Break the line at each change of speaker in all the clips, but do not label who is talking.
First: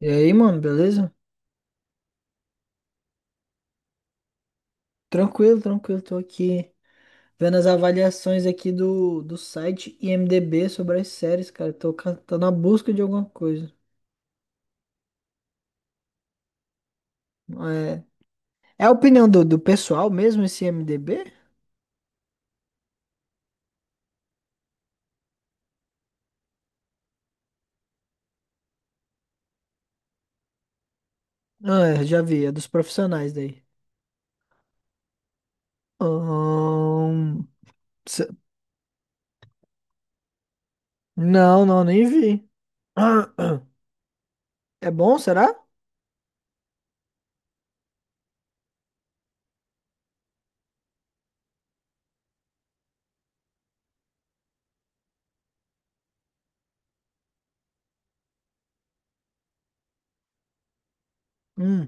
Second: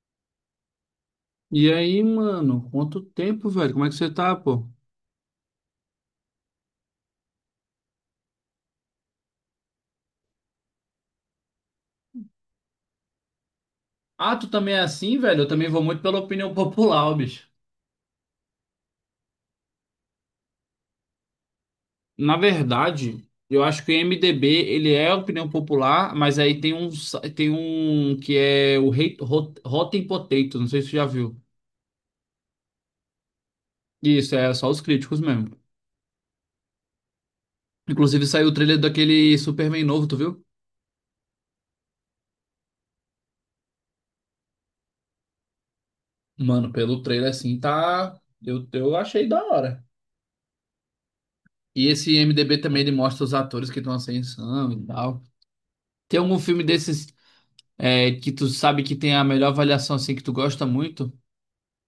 E aí, mano, beleza?
E aí, mano, quanto tempo, velho? Como é que você tá, pô?
Tranquilo, tranquilo. Tô aqui vendo as avaliações aqui do site IMDb sobre as séries, cara. Tô, tô na busca de alguma coisa.
Ah, tu também é assim, velho? Eu também vou muito pela opinião popular, ó, bicho.
É, é a opinião do pessoal mesmo esse IMDb?
Na verdade, eu acho que o MDB, ele é opinião popular, mas aí tem tem um que é o Rotten Potato, não sei se tu já viu.
Ah, é, já vi, é dos profissionais daí.
Isso, é só os críticos mesmo.
Ahn,
Inclusive
se-
saiu o trailer daquele Superman novo, tu viu?
não, não, nem vi. É bom, será?
Mano, pelo trailer assim, tá. Eu achei da hora. E esse MDB também, ele mostra os atores que estão em ascensão e tal. Tem algum filme desses que tu sabe que tem a melhor avaliação assim que tu gosta muito?
Hum,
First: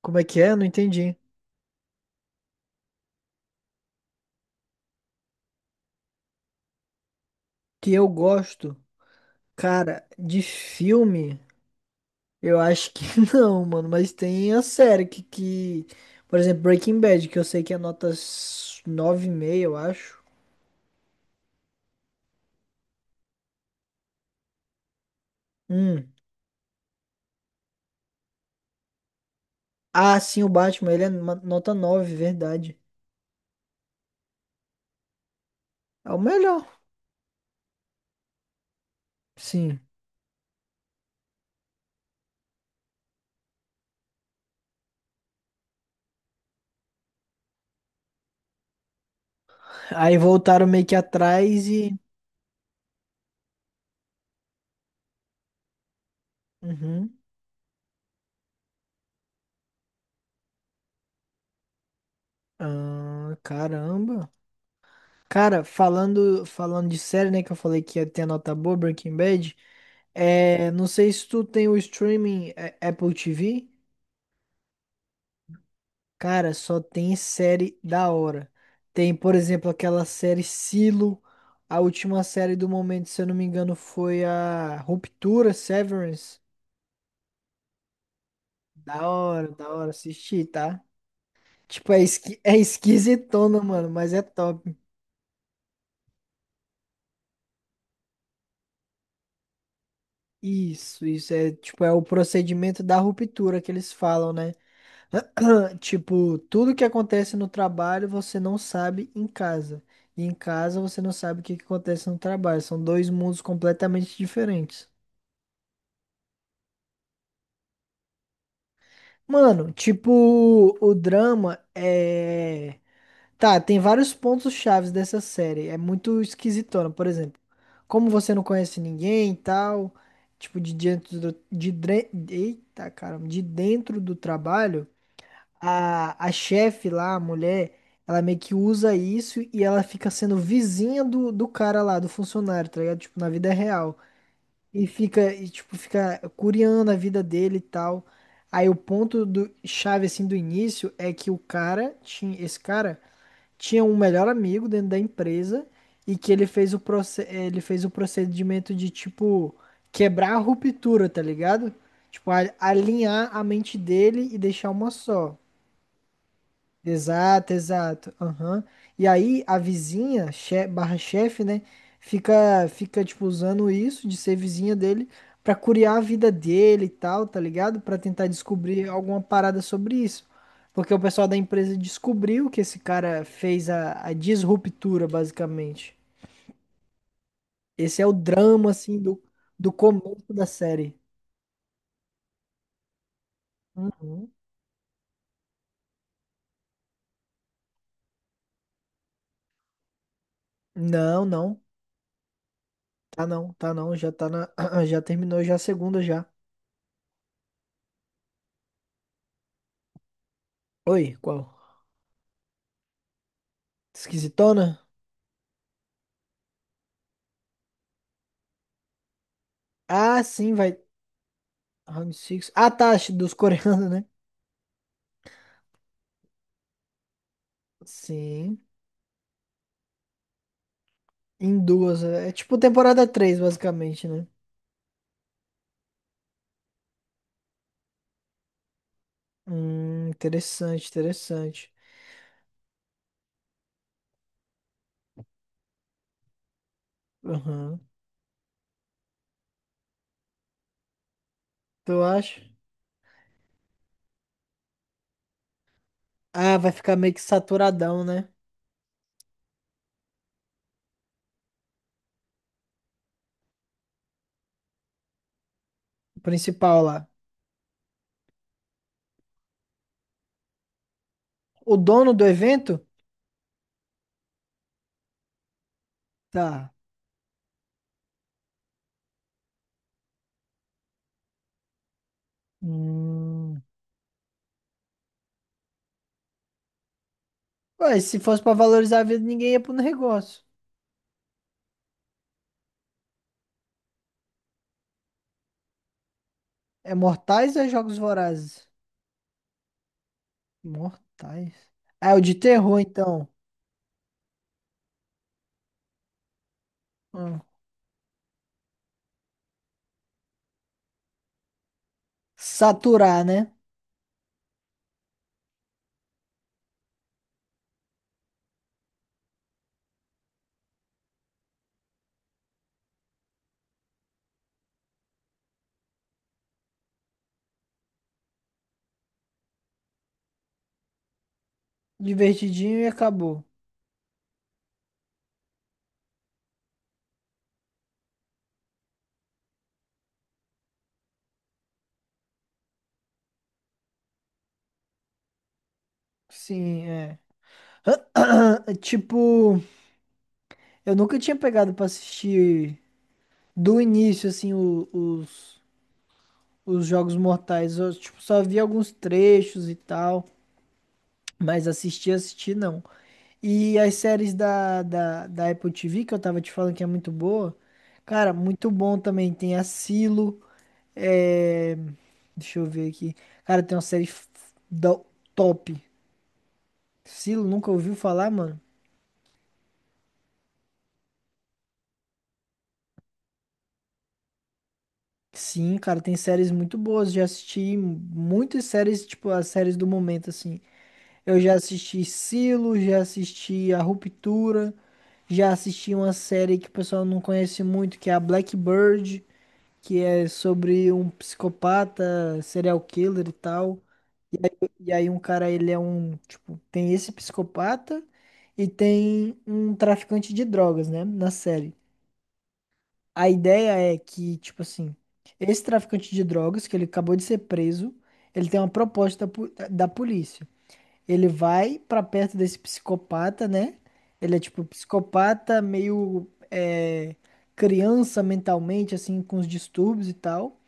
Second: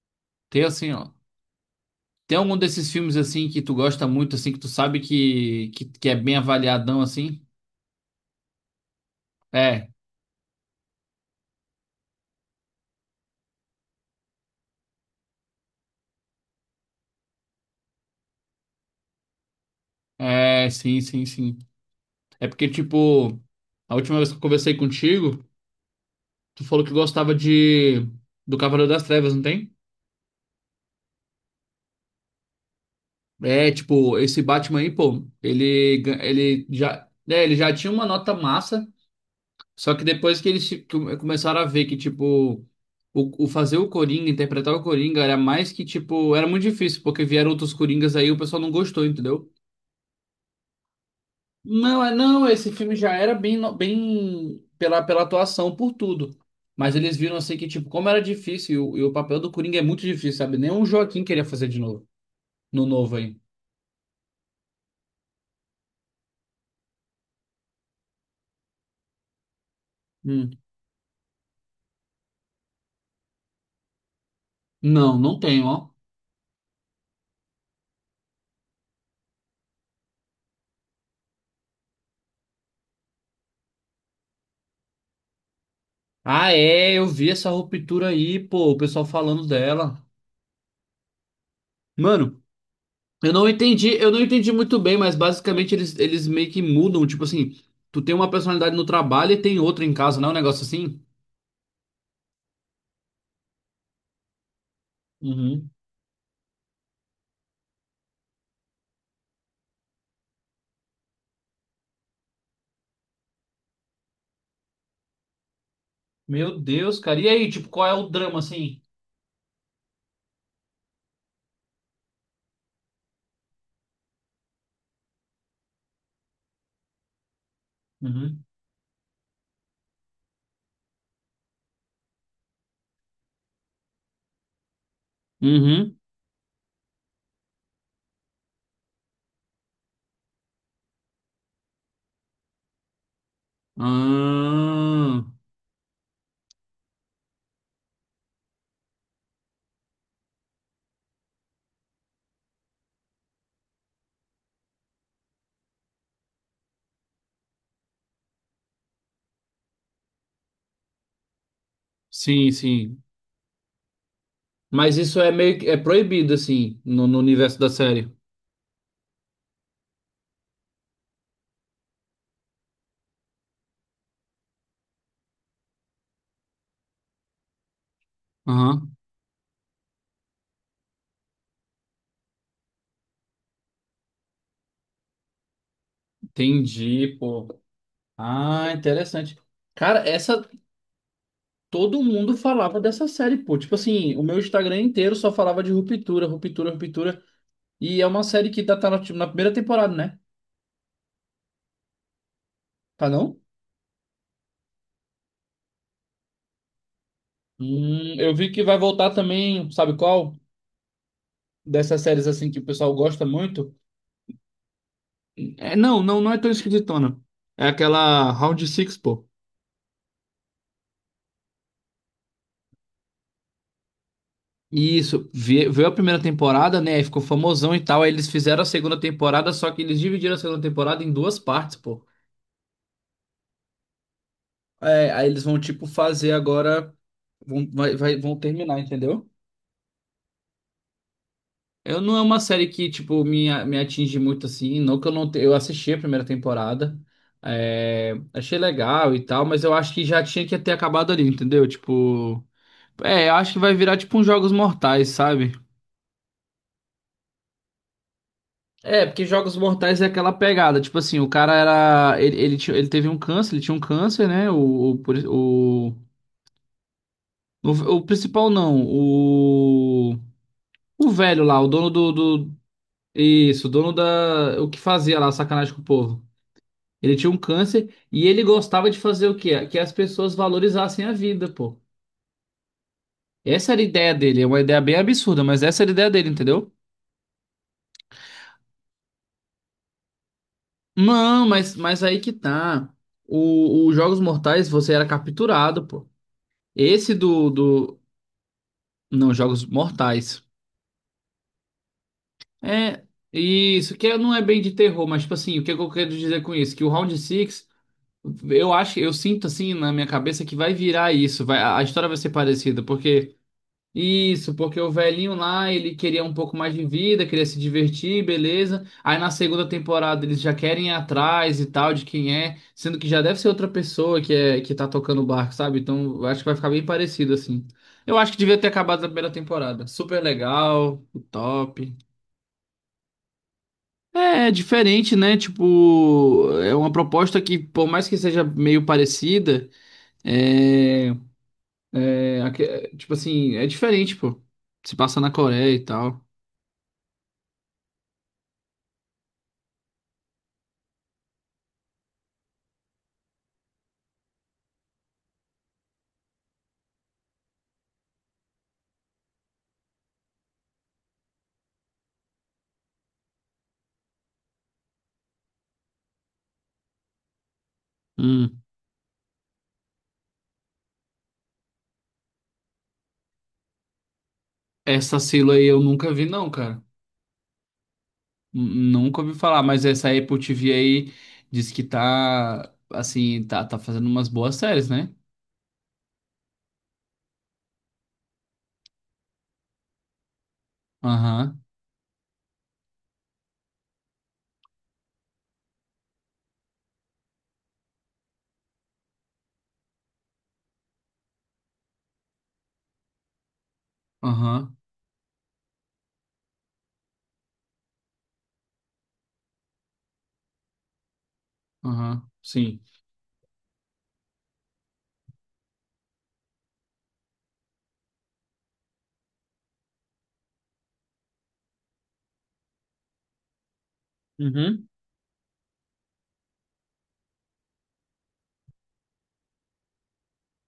como é que é? Não
Tem assim, ó.
entendi.
Tem algum desses filmes assim que tu gosta muito assim que tu sabe que é bem avaliadão assim?
Que eu gosto,
É.
cara, de filme. Eu acho que não, mano, mas tem a série que por exemplo, Breaking Bad, que eu sei que é nota nove e meio, eu acho.
É, sim, sim, sim. É porque tipo, a última vez que eu conversei contigo,
Hum.
tu falou que gostava de do Cavaleiro das Trevas, não tem?
Ah, sim, o Batman, ele é nota 9, verdade.
É, tipo, esse Batman aí, pô,
É o melhor.
ele já, ele já tinha uma nota massa.
Sim.
Só que depois que eles tipo, começaram a ver que, tipo, o fazer o Coringa, interpretar o Coringa, era mais que, tipo, era muito difícil, porque vieram outros Coringas aí e o pessoal não gostou, entendeu?
Aí voltaram meio que atrás e
Não, não, esse filme já era bem, bem pela, pela atuação, por tudo. Mas eles
uhum.
viram assim que, tipo, como era difícil, e o papel do Coringa é muito difícil, sabe? Nem o Joaquim queria fazer de novo, no novo
Ah,
aí.
caramba. Cara, falando de série, né, que eu falei que ia ter a nota boa, Breaking Bad,
Hum.
é, não sei se tu tem o streaming é, Apple TV.
Não, não tem, ó.
Cara, só tem série da hora. Tem, por exemplo, aquela série Silo. A última série do momento, se eu não me engano, foi a Ruptura, Severance.
Ah, é, eu vi essa ruptura aí, pô, o pessoal falando
Da hora
dela.
assistir, tá? Tipo, é,
Mano.
é
Eu não
esquisitona,
entendi,
mano,
eu
mas
não
é
entendi
top.
muito bem, mas basicamente eles meio que mudam, tipo assim, tu tem uma personalidade no trabalho e tem outra em casa, não é um negócio assim?
Isso é, tipo, é o procedimento da ruptura que eles falam, né?
Uhum.
Tipo, tudo que acontece no trabalho você não sabe em casa. E em casa você não sabe o que que acontece no trabalho. São dois mundos completamente diferentes.
Meu Deus, cara. E aí, tipo, qual é o drama assim?
Mano, tipo, o drama é. Tá, tem vários pontos chaves dessa série. É muito esquisitona, por exemplo. Como você não
Uhum.
conhece ninguém e tal, tipo, de dentro eita, caramba, de dentro do trabalho.
Uhum.
A chefe lá, a mulher, ela meio que usa isso e ela fica sendo vizinha do cara lá, do funcionário, tá ligado? Tipo, na vida real. E
Ah,
fica, e, tipo, fica curiando a vida dele e tal. Aí o ponto do chave, assim, do início é que o cara tinha, esse cara tinha um melhor amigo dentro da empresa e que ele fez ele fez o procedimento de, tipo, quebrar a ruptura, tá ligado? Tipo,
sim, sim.
alinhar a mente dele e deixar uma
Mas isso é
só.
meio que é proibido assim no, no
Exato,
universo da série.
exato. Aham. E aí a vizinha, barra chefe, né? Fica, fica, tipo, usando isso de ser vizinha dele pra curiar a vida dele e tal, tá ligado? Pra tentar descobrir
Aham.
alguma parada sobre isso. Porque o pessoal da empresa descobriu que esse cara fez a disruptura, basicamente.
Entendi, pô.
Esse é o drama,
Ah,
assim, do,
interessante.
do
Cara,
começo da
essa
série.
todo mundo falava dessa série, pô. Tipo assim, o
Uhum.
meu Instagram inteiro só falava de ruptura, ruptura, ruptura. E é uma série que tá, na primeira temporada, né?
Não, não.
Tá
Tá
não?
não, tá não. Já tá na. Já terminou já a segunda já.
Eu vi que vai voltar também, sabe qual?
Oi, qual?
Dessas séries assim que o pessoal gosta muito.
Esquisitona?
É, não, não, não é tão esquisitona. É aquela Round Six, pô.
Ah, sim, vai. Round six. Ah, tá, dos coreanos, né?
Isso, veio a primeira temporada, né? Aí ficou famosão e tal. Aí eles
Sim.
fizeram a segunda temporada, só que eles dividiram a segunda temporada em duas
Em
partes,
duas.
pô.
É é tipo temporada 3, basicamente, né?
É, aí eles vão, tipo, fazer agora. Vão, vão terminar, entendeu?
Interessante, interessante.
Eu não é uma série que, tipo, me atinge muito assim. Não que eu não te... Eu assisti a primeira temporada.
Aham.
Achei legal e tal, mas eu acho que já tinha que ter acabado ali, entendeu?
Tu acha?
Tipo. É, eu acho que vai virar tipo uns Jogos Mortais, sabe?
Ah, vai ficar meio que saturadão, né?
É, porque Jogos Mortais é aquela pegada, tipo assim, o cara era. Ele teve um câncer, ele tinha um câncer, né?
O principal lá.
O, o principal não, o. O velho lá, o
O
dono
dono
do,
do
do.
evento?
Isso, o dono da. O que fazia lá, sacanagem com o povo.
Tá.
Ele tinha um câncer e ele gostava de fazer o quê? Que as pessoas valorizassem a vida, pô.
Hum.
Essa era a ideia dele, é uma ideia bem absurda, mas essa era a ideia dele, entendeu?
Ué, se fosse pra valorizar a vida, ninguém ia pro negócio.
Não, mas aí que tá. O Jogos Mortais, você era capturado, pô.
É
Esse do,
Mortais ou é Jogos
do...
Vorazes?
Não, Jogos Mortais.
Mortais. Ah, é o de terror,
É,
então.
isso, que não é bem de terror, mas, tipo assim, o que eu quero dizer com isso? Que o Round
Hum.
Six eu acho, eu sinto, assim, na minha cabeça que vai virar isso. Vai, a história vai ser parecida,
Saturar,
porque...
né?
Isso, porque o velhinho lá, ele queria um pouco mais de vida, queria se divertir, beleza. Aí na segunda temporada eles já querem ir atrás e tal de quem é, sendo que já deve ser outra pessoa que é que tá tocando o barco, sabe? Então, eu acho que vai ficar bem parecido assim. Eu acho que devia ter acabado na primeira temporada. Super legal, top.
Divertidinho e acabou.
É, é diferente, né? Tipo, é uma proposta que, por mais que seja meio parecida, é, é, tipo assim, é diferente, pô. Se passa na Coreia e tal.
Sim, é. Tipo, eu nunca tinha pegado pra assistir do início, assim, os Jogos Mortais. Eu, tipo, só vi alguns trechos e tal, mas assistir, assistir não. E as séries da Apple TV, que eu tava te falando que é muito boa, cara,
Hum.
muito bom também. Tem a Silo, é... deixa eu ver aqui. Cara, tem uma série f- da
Essa Silo aí
top.
eu nunca vi, não, cara.
Silo, nunca ouviu falar, mano?
Nunca ouvi falar, mas essa Apple TV aí diz que tá, assim, tá fazendo umas boas séries, né?
Sim, cara, tem séries muito boas. Já assisti muitas séries, tipo, as séries do momento, assim. Eu já
Aham,
assisti Silo, já assisti A Ruptura, já assisti uma série que o pessoal não conhece muito, que é a Blackbird, que é sobre um psicopata, serial killer e tal. E aí,
aham,
e aí um cara, ele é um, tipo, tem esse psicopata e tem um traficante de drogas, né, na série.
aham, sim.
A ideia é que, tipo assim, esse traficante de drogas, que ele acabou de ser preso, ele tem uma proposta po- da polícia. Ele vai pra perto desse psicopata, né? Ele é tipo
Uhum.
psicopata, meio é, criança mentalmente, assim, com os distúrbios e tal.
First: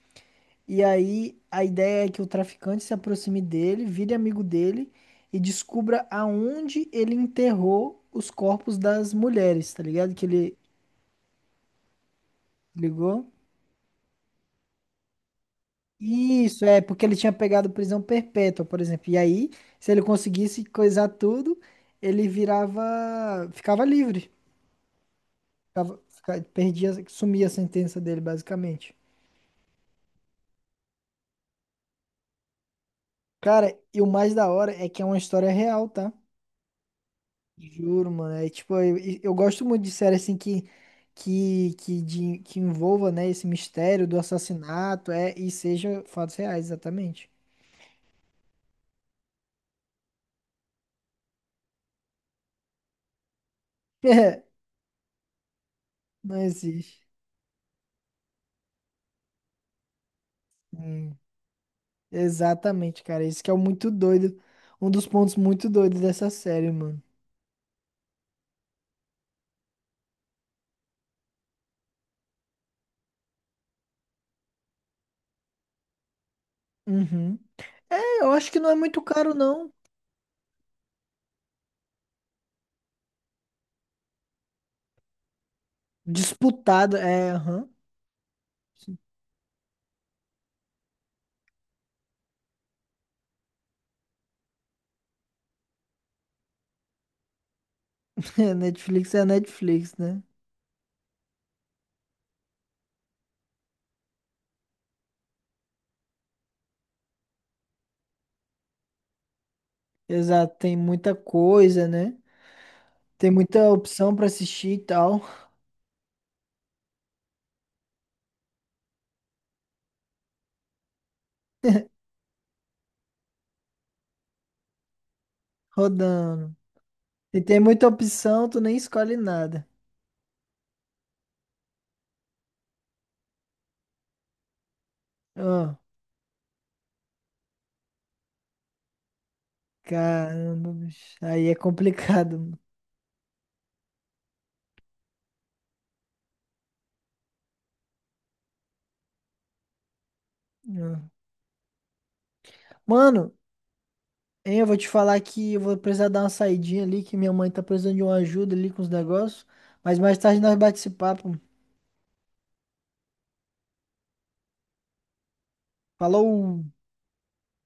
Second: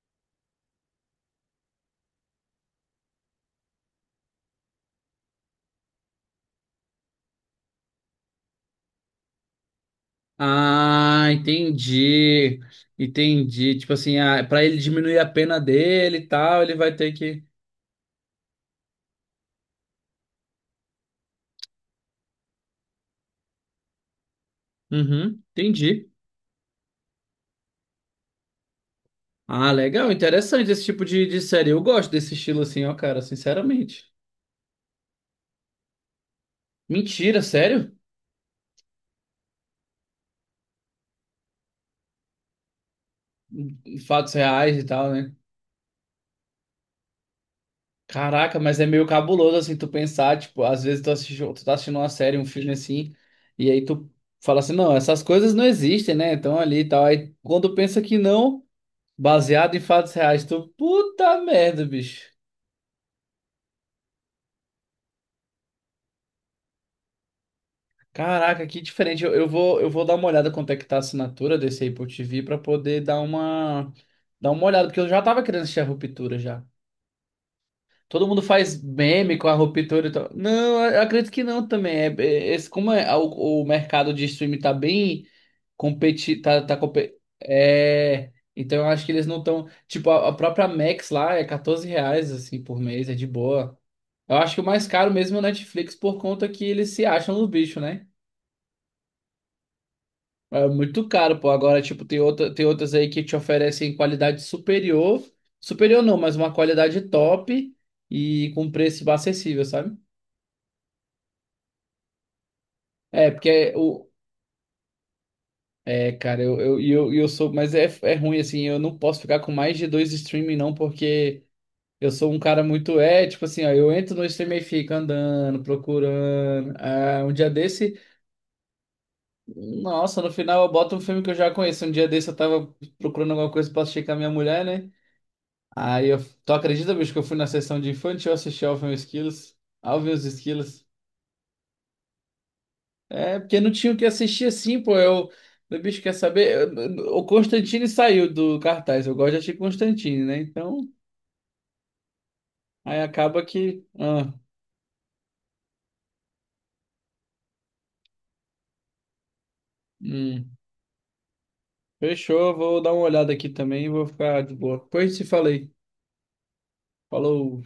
E aí a ideia é que o traficante se aproxime dele, vire amigo dele e descubra aonde ele enterrou os corpos das mulheres, tá ligado? Que ele
Ah, entendi.
ligou.
Entendi. Tipo assim, ah, pra ele diminuir a pena dele e tal,
Isso,
ele
é
vai
porque
ter
ele tinha
que.
pegado prisão perpétua, por exemplo. E aí, se ele conseguisse coisar tudo, ele virava, ficava livre.
Uhum,
Ficava,
entendi.
perdia, sumia a sentença dele, basicamente.
Ah, legal, interessante esse tipo de série. Eu gosto desse estilo assim, ó, cara,
Cara, e o
sinceramente.
mais da hora é que é uma história real, tá?
Mentira, sério?
Juro, mano. É tipo, eu gosto muito de série assim que que envolva, né, esse mistério do
Fatos reais e
assassinato,
tal,
é,
né?
e seja fatos reais, exatamente.
Caraca, mas é meio cabuloso assim tu pensar, tipo, às vezes tu assiste, tu tá assistindo uma série, um filme assim, e aí tu fala assim, não, essas coisas não existem, né?
Não
Então ali e
existe.
tal. Aí quando pensa que não, baseado em fatos reais, tu,
Hum.
puta merda, bicho.
Exatamente, cara. Isso que é o muito doido. Um dos pontos muito doidos dessa série, mano.
Caraca, que diferente. Eu vou dar uma olhada quanto é que tá a assinatura desse Apple TV pra poder dar dar uma olhada, porque eu já tava querendo assistir a Ruptura já.
Uhum. É,
Todo
eu
mundo
acho que não é
faz
muito caro,
meme com a
não.
ruptura e tal. Não, eu acredito que não também. Como é, o mercado de streaming tá bem competi, tá, tá
Disputado,
compe-
é, aham.
é, então eu acho que eles não estão. Tipo, a própria Max lá é R$ 14 assim, por mês, é de boa. Eu acho que o mais caro mesmo é o Netflix por conta que eles se acham no bicho, né?
A Netflix é a Netflix, né?
É muito caro, pô. Agora, tipo, tem outras aí que te oferecem qualidade superior. Superior não, mas uma qualidade top e com preço acessível, sabe?
Exato, tem muita coisa, né? Tem
É, porque
muita
é o.
opção pra assistir e tal,
É, cara, eu sou. Mas é, é ruim, assim, eu não posso ficar com mais de dois streaming, não, porque eu sou um cara muito. É, tipo assim, ó, eu entro no streaming e fico andando,
rodando.
procurando. Ah, um
E
dia
tem muita
desse,
opção, tu nem escolhe nada.
nossa, no final eu boto um filme que eu já conheço. Um dia desse eu tava procurando alguma coisa pra assistir com a minha mulher, né?
Ah,
Aí eu. Tu acredita, bicho, que eu fui na sessão de infantil assistir Alvin e os Esquilos? Alvin e os
caramba,
Esquilos.
bicho. Aí é complicado.
É, porque não tinha o que assistir assim, pô. Eu, meu bicho quer saber. O Constantine saiu do cartaz. Eu gosto de assistir Constantine, né? Então,
Mano. Ah.
aí
Mano,
acaba que. Ah,
hein, eu vou te falar que eu vou precisar dar uma saidinha ali, que minha mãe tá precisando de uma ajuda ali com os negócios. Mas mais tarde nós
hum,
bate esse papo.
fechou. Vou dar uma olhada aqui também e vou ficar de boa. Depois te falei.
Falou!
Falou.